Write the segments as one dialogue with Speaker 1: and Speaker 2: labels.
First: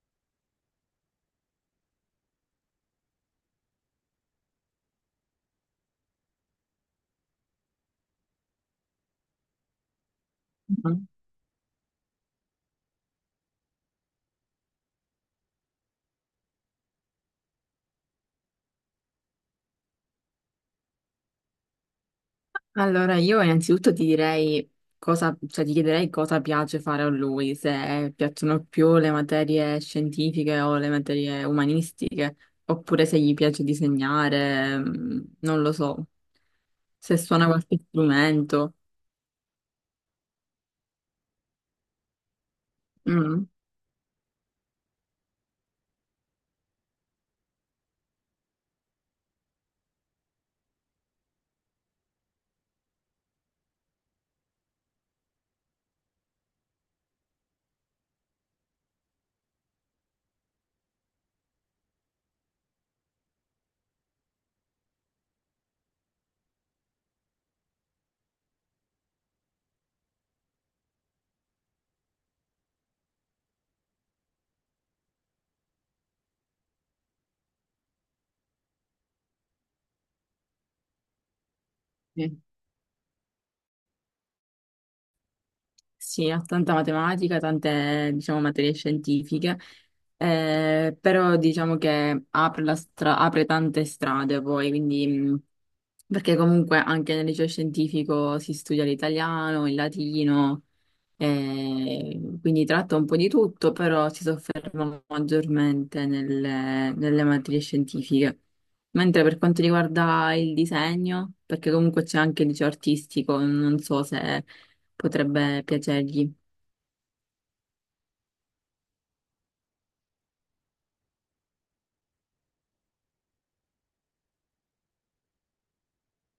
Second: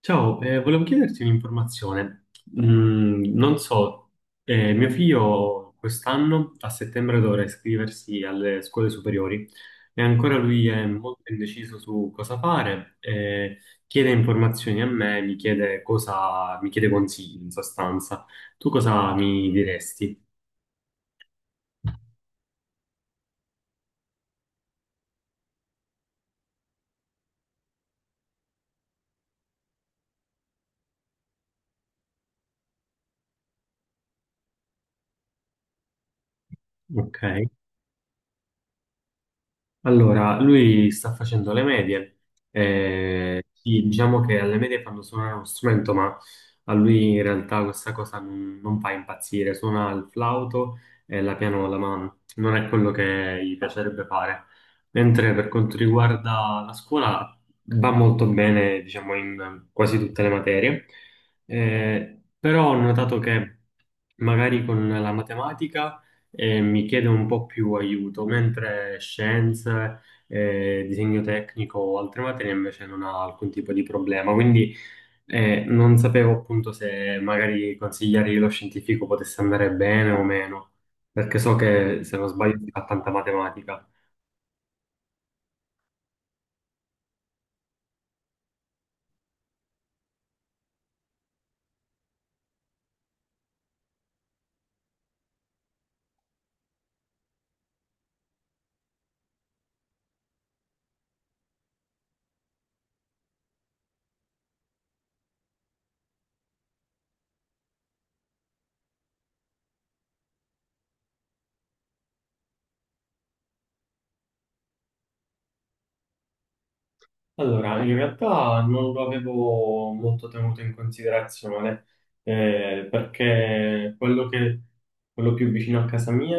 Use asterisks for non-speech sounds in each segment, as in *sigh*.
Speaker 1: Ciao, volevo chiederti un'informazione. Non so, mio figlio quest'anno a settembre dovrà iscriversi alle scuole superiori e ancora lui è molto indeciso su cosa fare, chiede informazioni a me, mi chiede cosa, mi chiede consigli in sostanza. Tu cosa mi diresti?
Speaker 2: Allora, io innanzitutto ti direi cosa, cioè ti chiederei cosa piace fare a lui, se piacciono più le materie scientifiche o le materie umanistiche, oppure se gli piace disegnare, mm, non lo so, se
Speaker 1: Ok.
Speaker 2: suona qualche strumento.
Speaker 1: Allora, lui sta facendo le medie,
Speaker 2: Mm.
Speaker 1: sì, diciamo che alle medie fanno suonare uno strumento, ma a lui in realtà questa cosa non fa impazzire, suona il flauto e la pianola, ma non è quello che gli piacerebbe fare. Mentre per quanto riguarda la scuola va molto bene, diciamo, in quasi tutte le materie. Però ho notato che magari con la matematica e mi chiede un po' più aiuto, mentre scienze, disegno tecnico o altre materie invece non ha alcun tipo di problema. Quindi non sapevo appunto se magari consigliargli lo scientifico potesse andare bene o meno, perché so che se non
Speaker 2: Sì.
Speaker 1: sbaglio si fa tanta matematica.
Speaker 2: Sì, ha tanta matematica, tante, diciamo, materie scientifiche, però diciamo che apre tante strade poi, quindi, perché comunque anche nel liceo scientifico si studia l'italiano, il latino, quindi tratta un po' di tutto, però si sofferma maggiormente nelle materie scientifiche. Mentre per quanto riguarda il disegno, perché comunque c'è anche il liceo artistico, non so se potrebbe piacergli.
Speaker 1: Allora, in realtà non lo avevo molto tenuto in considerazione, perché quello più vicino a casa mia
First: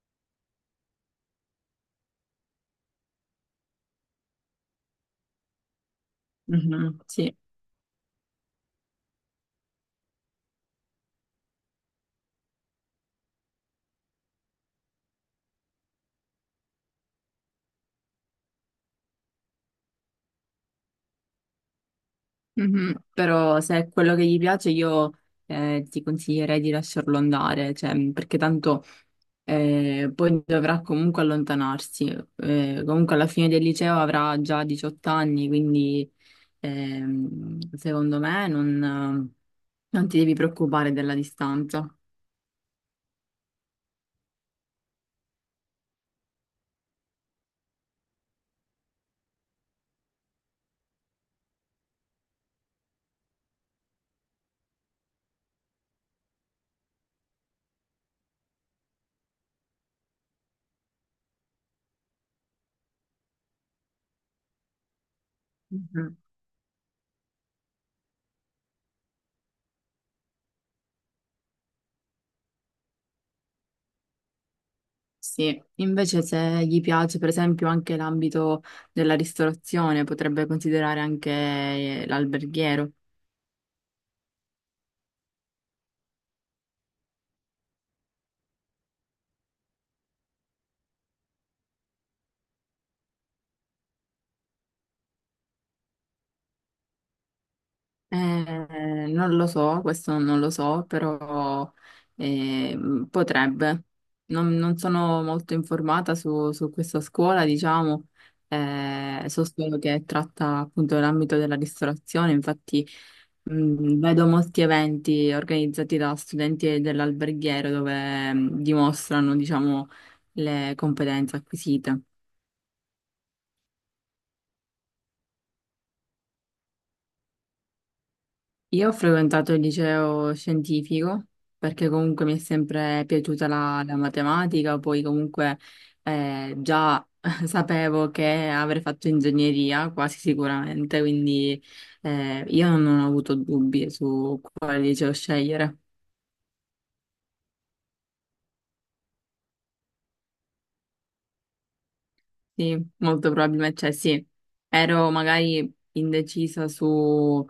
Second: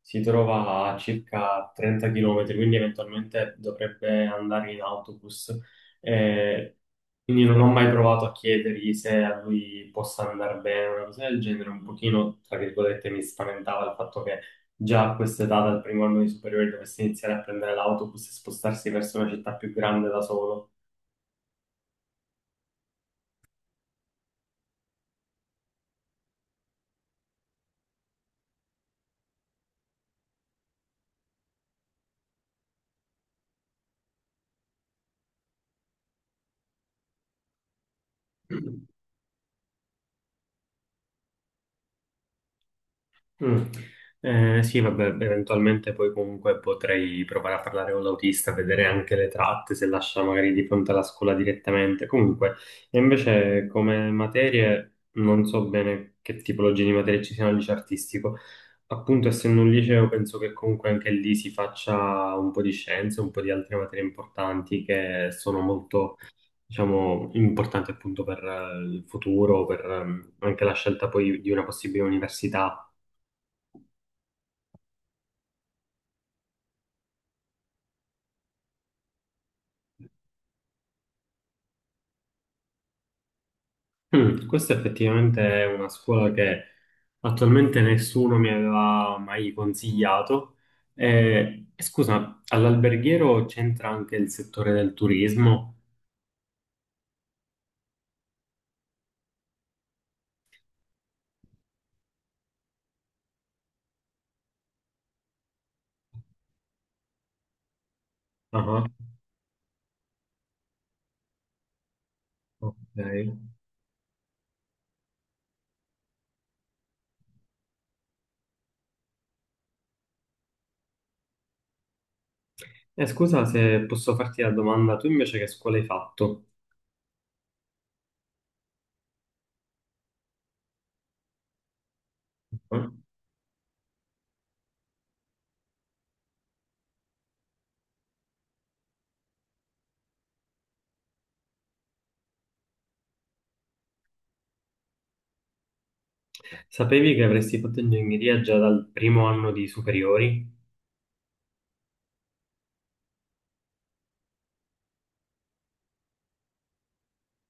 Speaker 1: si trova a circa 30 km, quindi eventualmente dovrebbe andare in autobus. Eh,
Speaker 2: Mhm. Sì.
Speaker 1: quindi non ho mai provato a chiedergli se a lui possa andare bene, una cosa del genere, un pochino, tra virgolette, mi spaventava il fatto che già a questa età, dal primo anno di superiore, dovesse iniziare a prendere l'autobus e spostarsi verso una città più grande da solo.
Speaker 2: Mhm. Però se è quello che gli piace io ti consiglierei di lasciarlo andare, cioè, perché tanto poi dovrà comunque allontanarsi. Comunque alla fine del liceo avrà già 18 anni, quindi secondo me non ti devi preoccupare della distanza.
Speaker 1: Mm. Sì, vabbè, eventualmente poi comunque potrei provare a parlare con l'autista, vedere anche le tratte, se lascia magari di fronte alla scuola direttamente. Comunque, e invece come materie non so bene che tipologie di materie ci siano al liceo artistico. Appunto, essendo un liceo, penso che comunque anche lì si faccia un po' di scienze, un po' di altre materie importanti che sono
Speaker 2: Mhm.
Speaker 1: molto, diciamo, importanti appunto per il futuro, per anche la scelta poi di una possibile università.
Speaker 2: Sì, invece se gli piace per esempio anche l'ambito della ristorazione, potrebbe considerare anche l'alberghiero.
Speaker 1: Mm, questa effettivamente è una scuola che attualmente nessuno mi aveva mai consigliato. E scusa, all'alberghiero c'entra anche il settore del turismo?
Speaker 2: Eh, non lo so, questo non lo so, però potrebbe. Non sono molto informata su questa scuola, diciamo,
Speaker 1: Ah,
Speaker 2: so solo che tratta appunto l'ambito della ristorazione, infatti
Speaker 1: ok.
Speaker 2: vedo molti eventi organizzati da studenti dell'alberghiero dove dimostrano, diciamo, le competenze acquisite.
Speaker 1: Scusa se posso farti la domanda, tu invece che scuola hai fatto?
Speaker 2: Io ho frequentato il liceo scientifico perché comunque mi è
Speaker 1: Ah.
Speaker 2: sempre piaciuta la matematica, poi comunque già *laughs* sapevo che avrei fatto ingegneria quasi sicuramente, quindi io non ho avuto dubbi su quale liceo scegliere.
Speaker 1: Sapevi che avresti fatto ingegneria già dal primo anno di superiori?
Speaker 2: Sì, molto probabilmente, cioè sì, ero magari indecisa su,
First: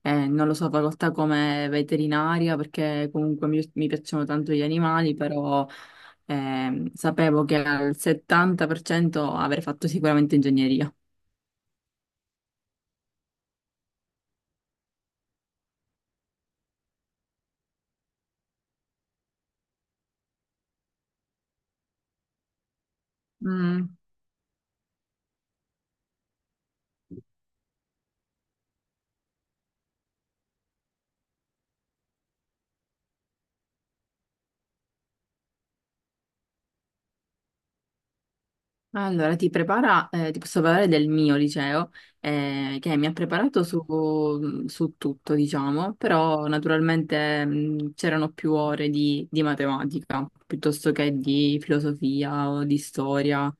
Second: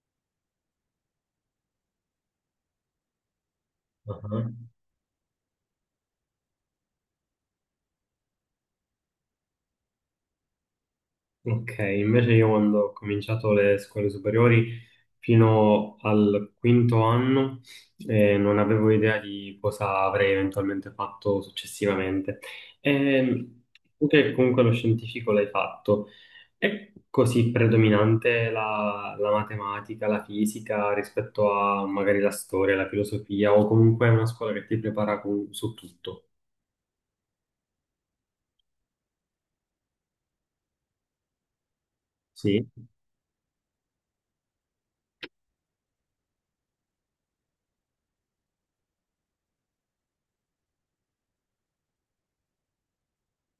Speaker 2: non lo so, facoltà come veterinaria, perché comunque mi piacciono
Speaker 1: Ah.
Speaker 2: tanto gli animali, però sapevo che al 70% avrei fatto sicuramente ingegneria.
Speaker 1: Ok, invece io quando ho cominciato le scuole superiori, fino al quinto anno non avevo idea di cosa avrei eventualmente fatto successivamente. Ehm,
Speaker 2: Mm.
Speaker 1: Tu che comunque lo scientifico l'hai fatto, è così predominante la matematica, la fisica rispetto a magari la storia, la filosofia o comunque è una scuola che ti prepara su tutto?
Speaker 2: Allora, ti prepara, ti posso parlare del mio liceo,
Speaker 1: Sì.
Speaker 2: che mi ha preparato su, su tutto, diciamo, però naturalmente c'erano più ore di matematica piuttosto che di filosofia o di storia.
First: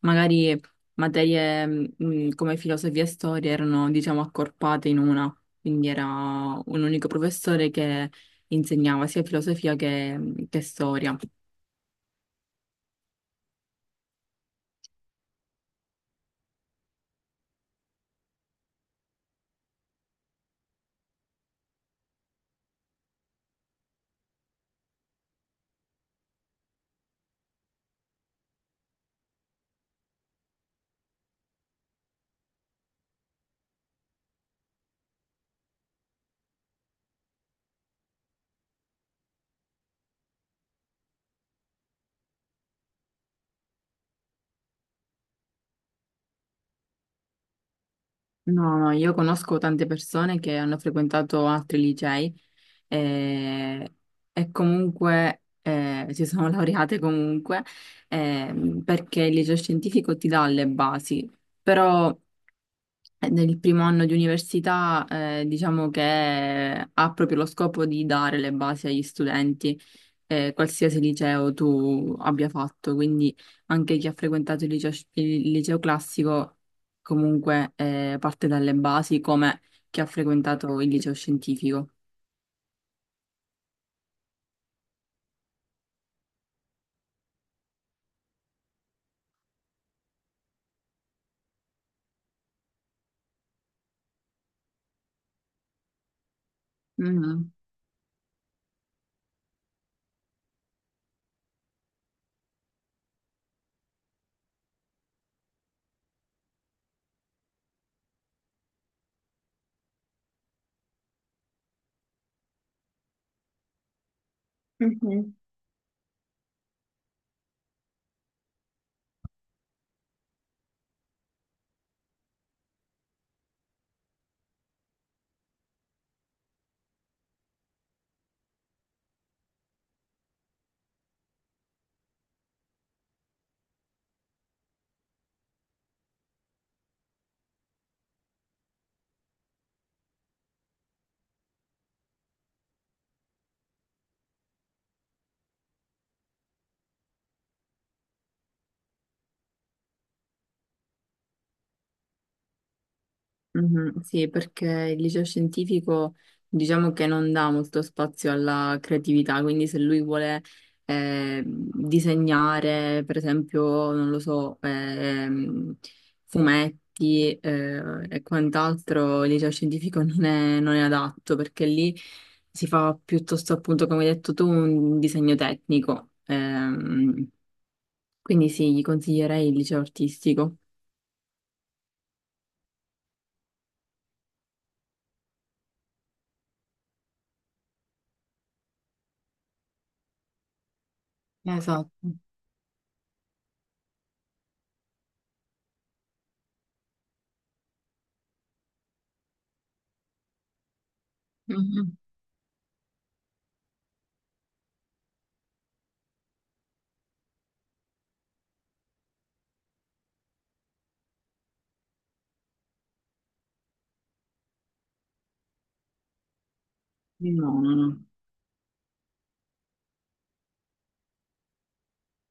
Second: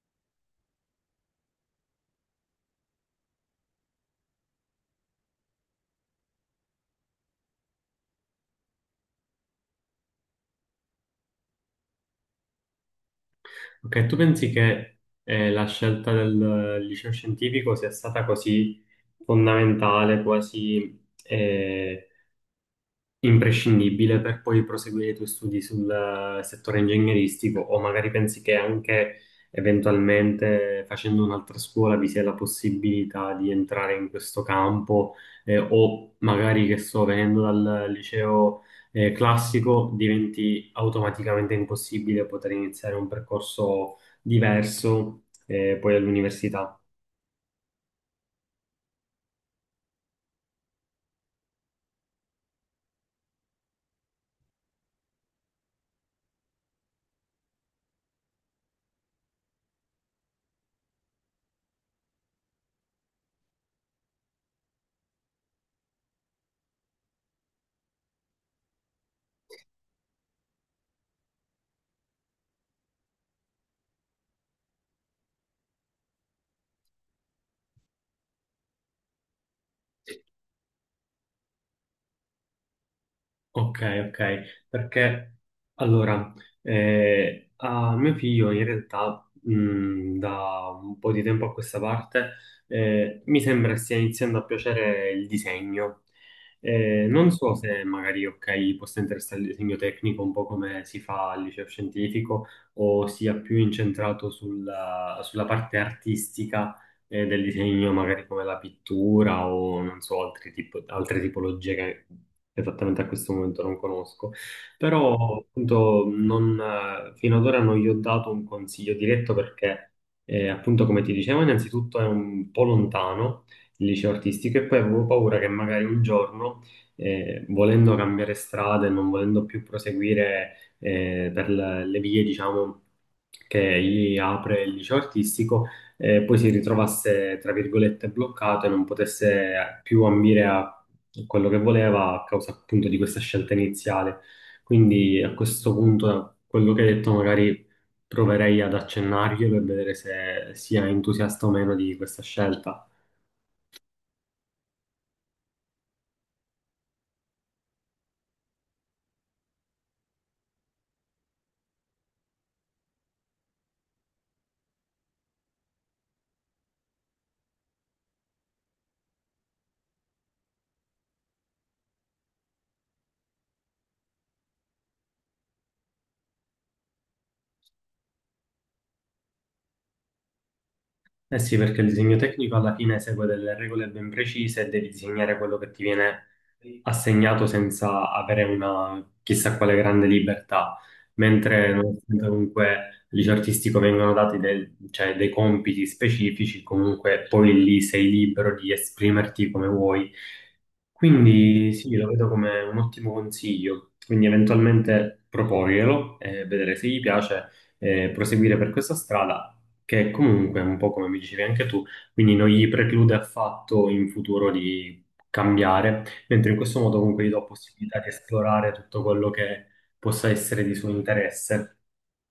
Speaker 2: Magari materie come filosofia e storia erano, diciamo, accorpate in una, quindi era un unico professore che insegnava sia filosofia che storia.
Speaker 1: Ok, tu pensi che la scelta del liceo scientifico sia stata così fondamentale, quasi imprescindibile per poi proseguire i tuoi studi sul settore ingegneristico, o magari pensi che anche eventualmente facendo un'altra scuola vi sia la possibilità di entrare in questo campo, o magari che sto venendo dal liceo classico diventi automaticamente impossibile poter iniziare un percorso diverso poi all'università.
Speaker 2: No, no, io conosco tante persone che hanno frequentato altri licei eh, e comunque si sono *laughs* laureate comunque perché il liceo scientifico ti dà le basi, però nel primo anno di università diciamo che ha proprio lo scopo di dare le basi agli studenti qualsiasi liceo tu abbia fatto, quindi anche chi ha frequentato il liceo classico comunque parte dalle basi come chi ha frequentato il liceo scientifico.
Speaker 1: Ok, ok, perché allora, a mio figlio in realtà da un po' di tempo a questa parte mi sembra stia iniziando a piacere il disegno. Non
Speaker 2: Mhm.
Speaker 1: so se magari, ok, possa interessare il disegno tecnico un po' come si fa al liceo scientifico o sia più incentrato sulla parte artistica del disegno, magari come la pittura o non so, altre tipologie che esattamente a questo momento non conosco. Però appunto non, fino ad ora non gli ho dato un consiglio diretto perché appunto come ti dicevo innanzitutto è un po' lontano il liceo artistico e poi avevo paura che magari un giorno volendo cambiare strada e non volendo più proseguire per le vie, diciamo, che gli apre il liceo artistico, poi si ritrovasse, tra virgolette, bloccato e non potesse più ambire a quello che voleva a causa appunto di questa scelta iniziale. Quindi a questo punto, da quello che hai detto, magari proverei ad accennargli per vedere se sia entusiasta o meno di questa scelta.
Speaker 2: Mhm, sì, perché il liceo scientifico diciamo che non dà molto spazio alla creatività, quindi se lui vuole disegnare, per esempio, non lo so, fumetti e quant'altro, il liceo scientifico *laughs* non è adatto perché lì si fa piuttosto, appunto, come hai detto tu, un disegno tecnico. Quindi sì, gli consiglierei il liceo artistico.
Speaker 1: Eh sì, perché il disegno tecnico alla fine segue delle regole ben precise e devi disegnare quello che ti viene assegnato senza avere una chissà quale grande libertà. Mentre
Speaker 2: Esatto.
Speaker 1: nonostante comunque gli artistico vengono dati cioè, dei compiti specifici, comunque poi lì sei libero di esprimerti come vuoi, quindi
Speaker 2: Mhm.
Speaker 1: sì, lo vedo come un ottimo consiglio, quindi eventualmente proporglielo e vedere se gli piace e proseguire per questa strada che comunque, un po' come mi dicevi anche tu, quindi non gli preclude affatto in futuro di cambiare, mentre in questo modo comunque gli do
Speaker 2: No, no,
Speaker 1: possibilità
Speaker 2: no.
Speaker 1: di esplorare tutto quello che possa essere di suo interesse.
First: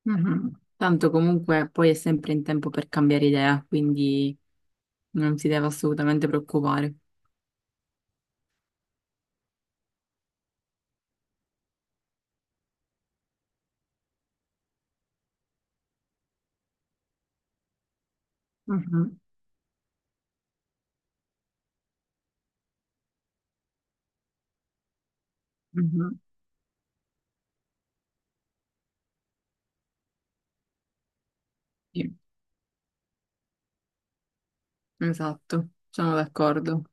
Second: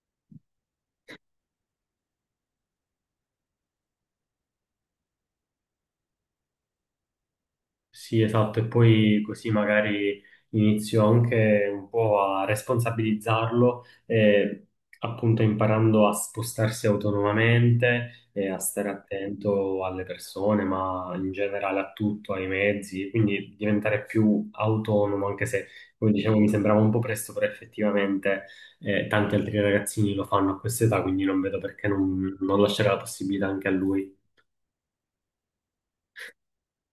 Speaker 2: Mhm. Tanto comunque poi è sempre in tempo per cambiare idea, quindi non si deve assolutamente preoccupare.
Speaker 1: Sì, esatto, e poi così magari inizio anche un po' a responsabilizzarlo, appunto imparando a spostarsi autonomamente e a stare
Speaker 2: Mhm,
Speaker 1: attento alle persone, ma in generale a tutto, ai mezzi, quindi diventare più autonomo, anche se, come
Speaker 2: mhm,
Speaker 1: dicevo, mi sembrava un po' presto, però effettivamente tanti altri ragazzini lo fanno a questa età, quindi non vedo perché
Speaker 2: sì,
Speaker 1: non lasciare la possibilità anche a lui.
Speaker 2: esatto, sono d'accordo.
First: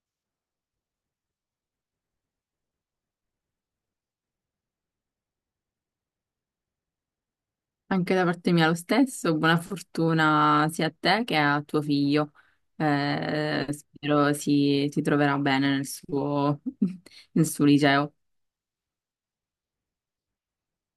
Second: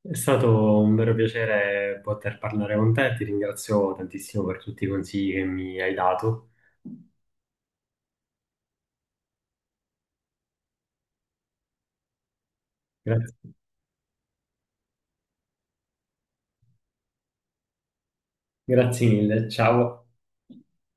Speaker 1: È stato un vero piacere poter parlare con te, ti ringrazio tantissimo per tutti i consigli che mi hai dato.
Speaker 2: Anche da parte mia lo stesso, buona fortuna sia a te che a tuo figlio.
Speaker 1: Grazie,
Speaker 2: Spero si troverà bene nel suo, *laughs* nel suo liceo.
Speaker 1: grazie mille, ciao.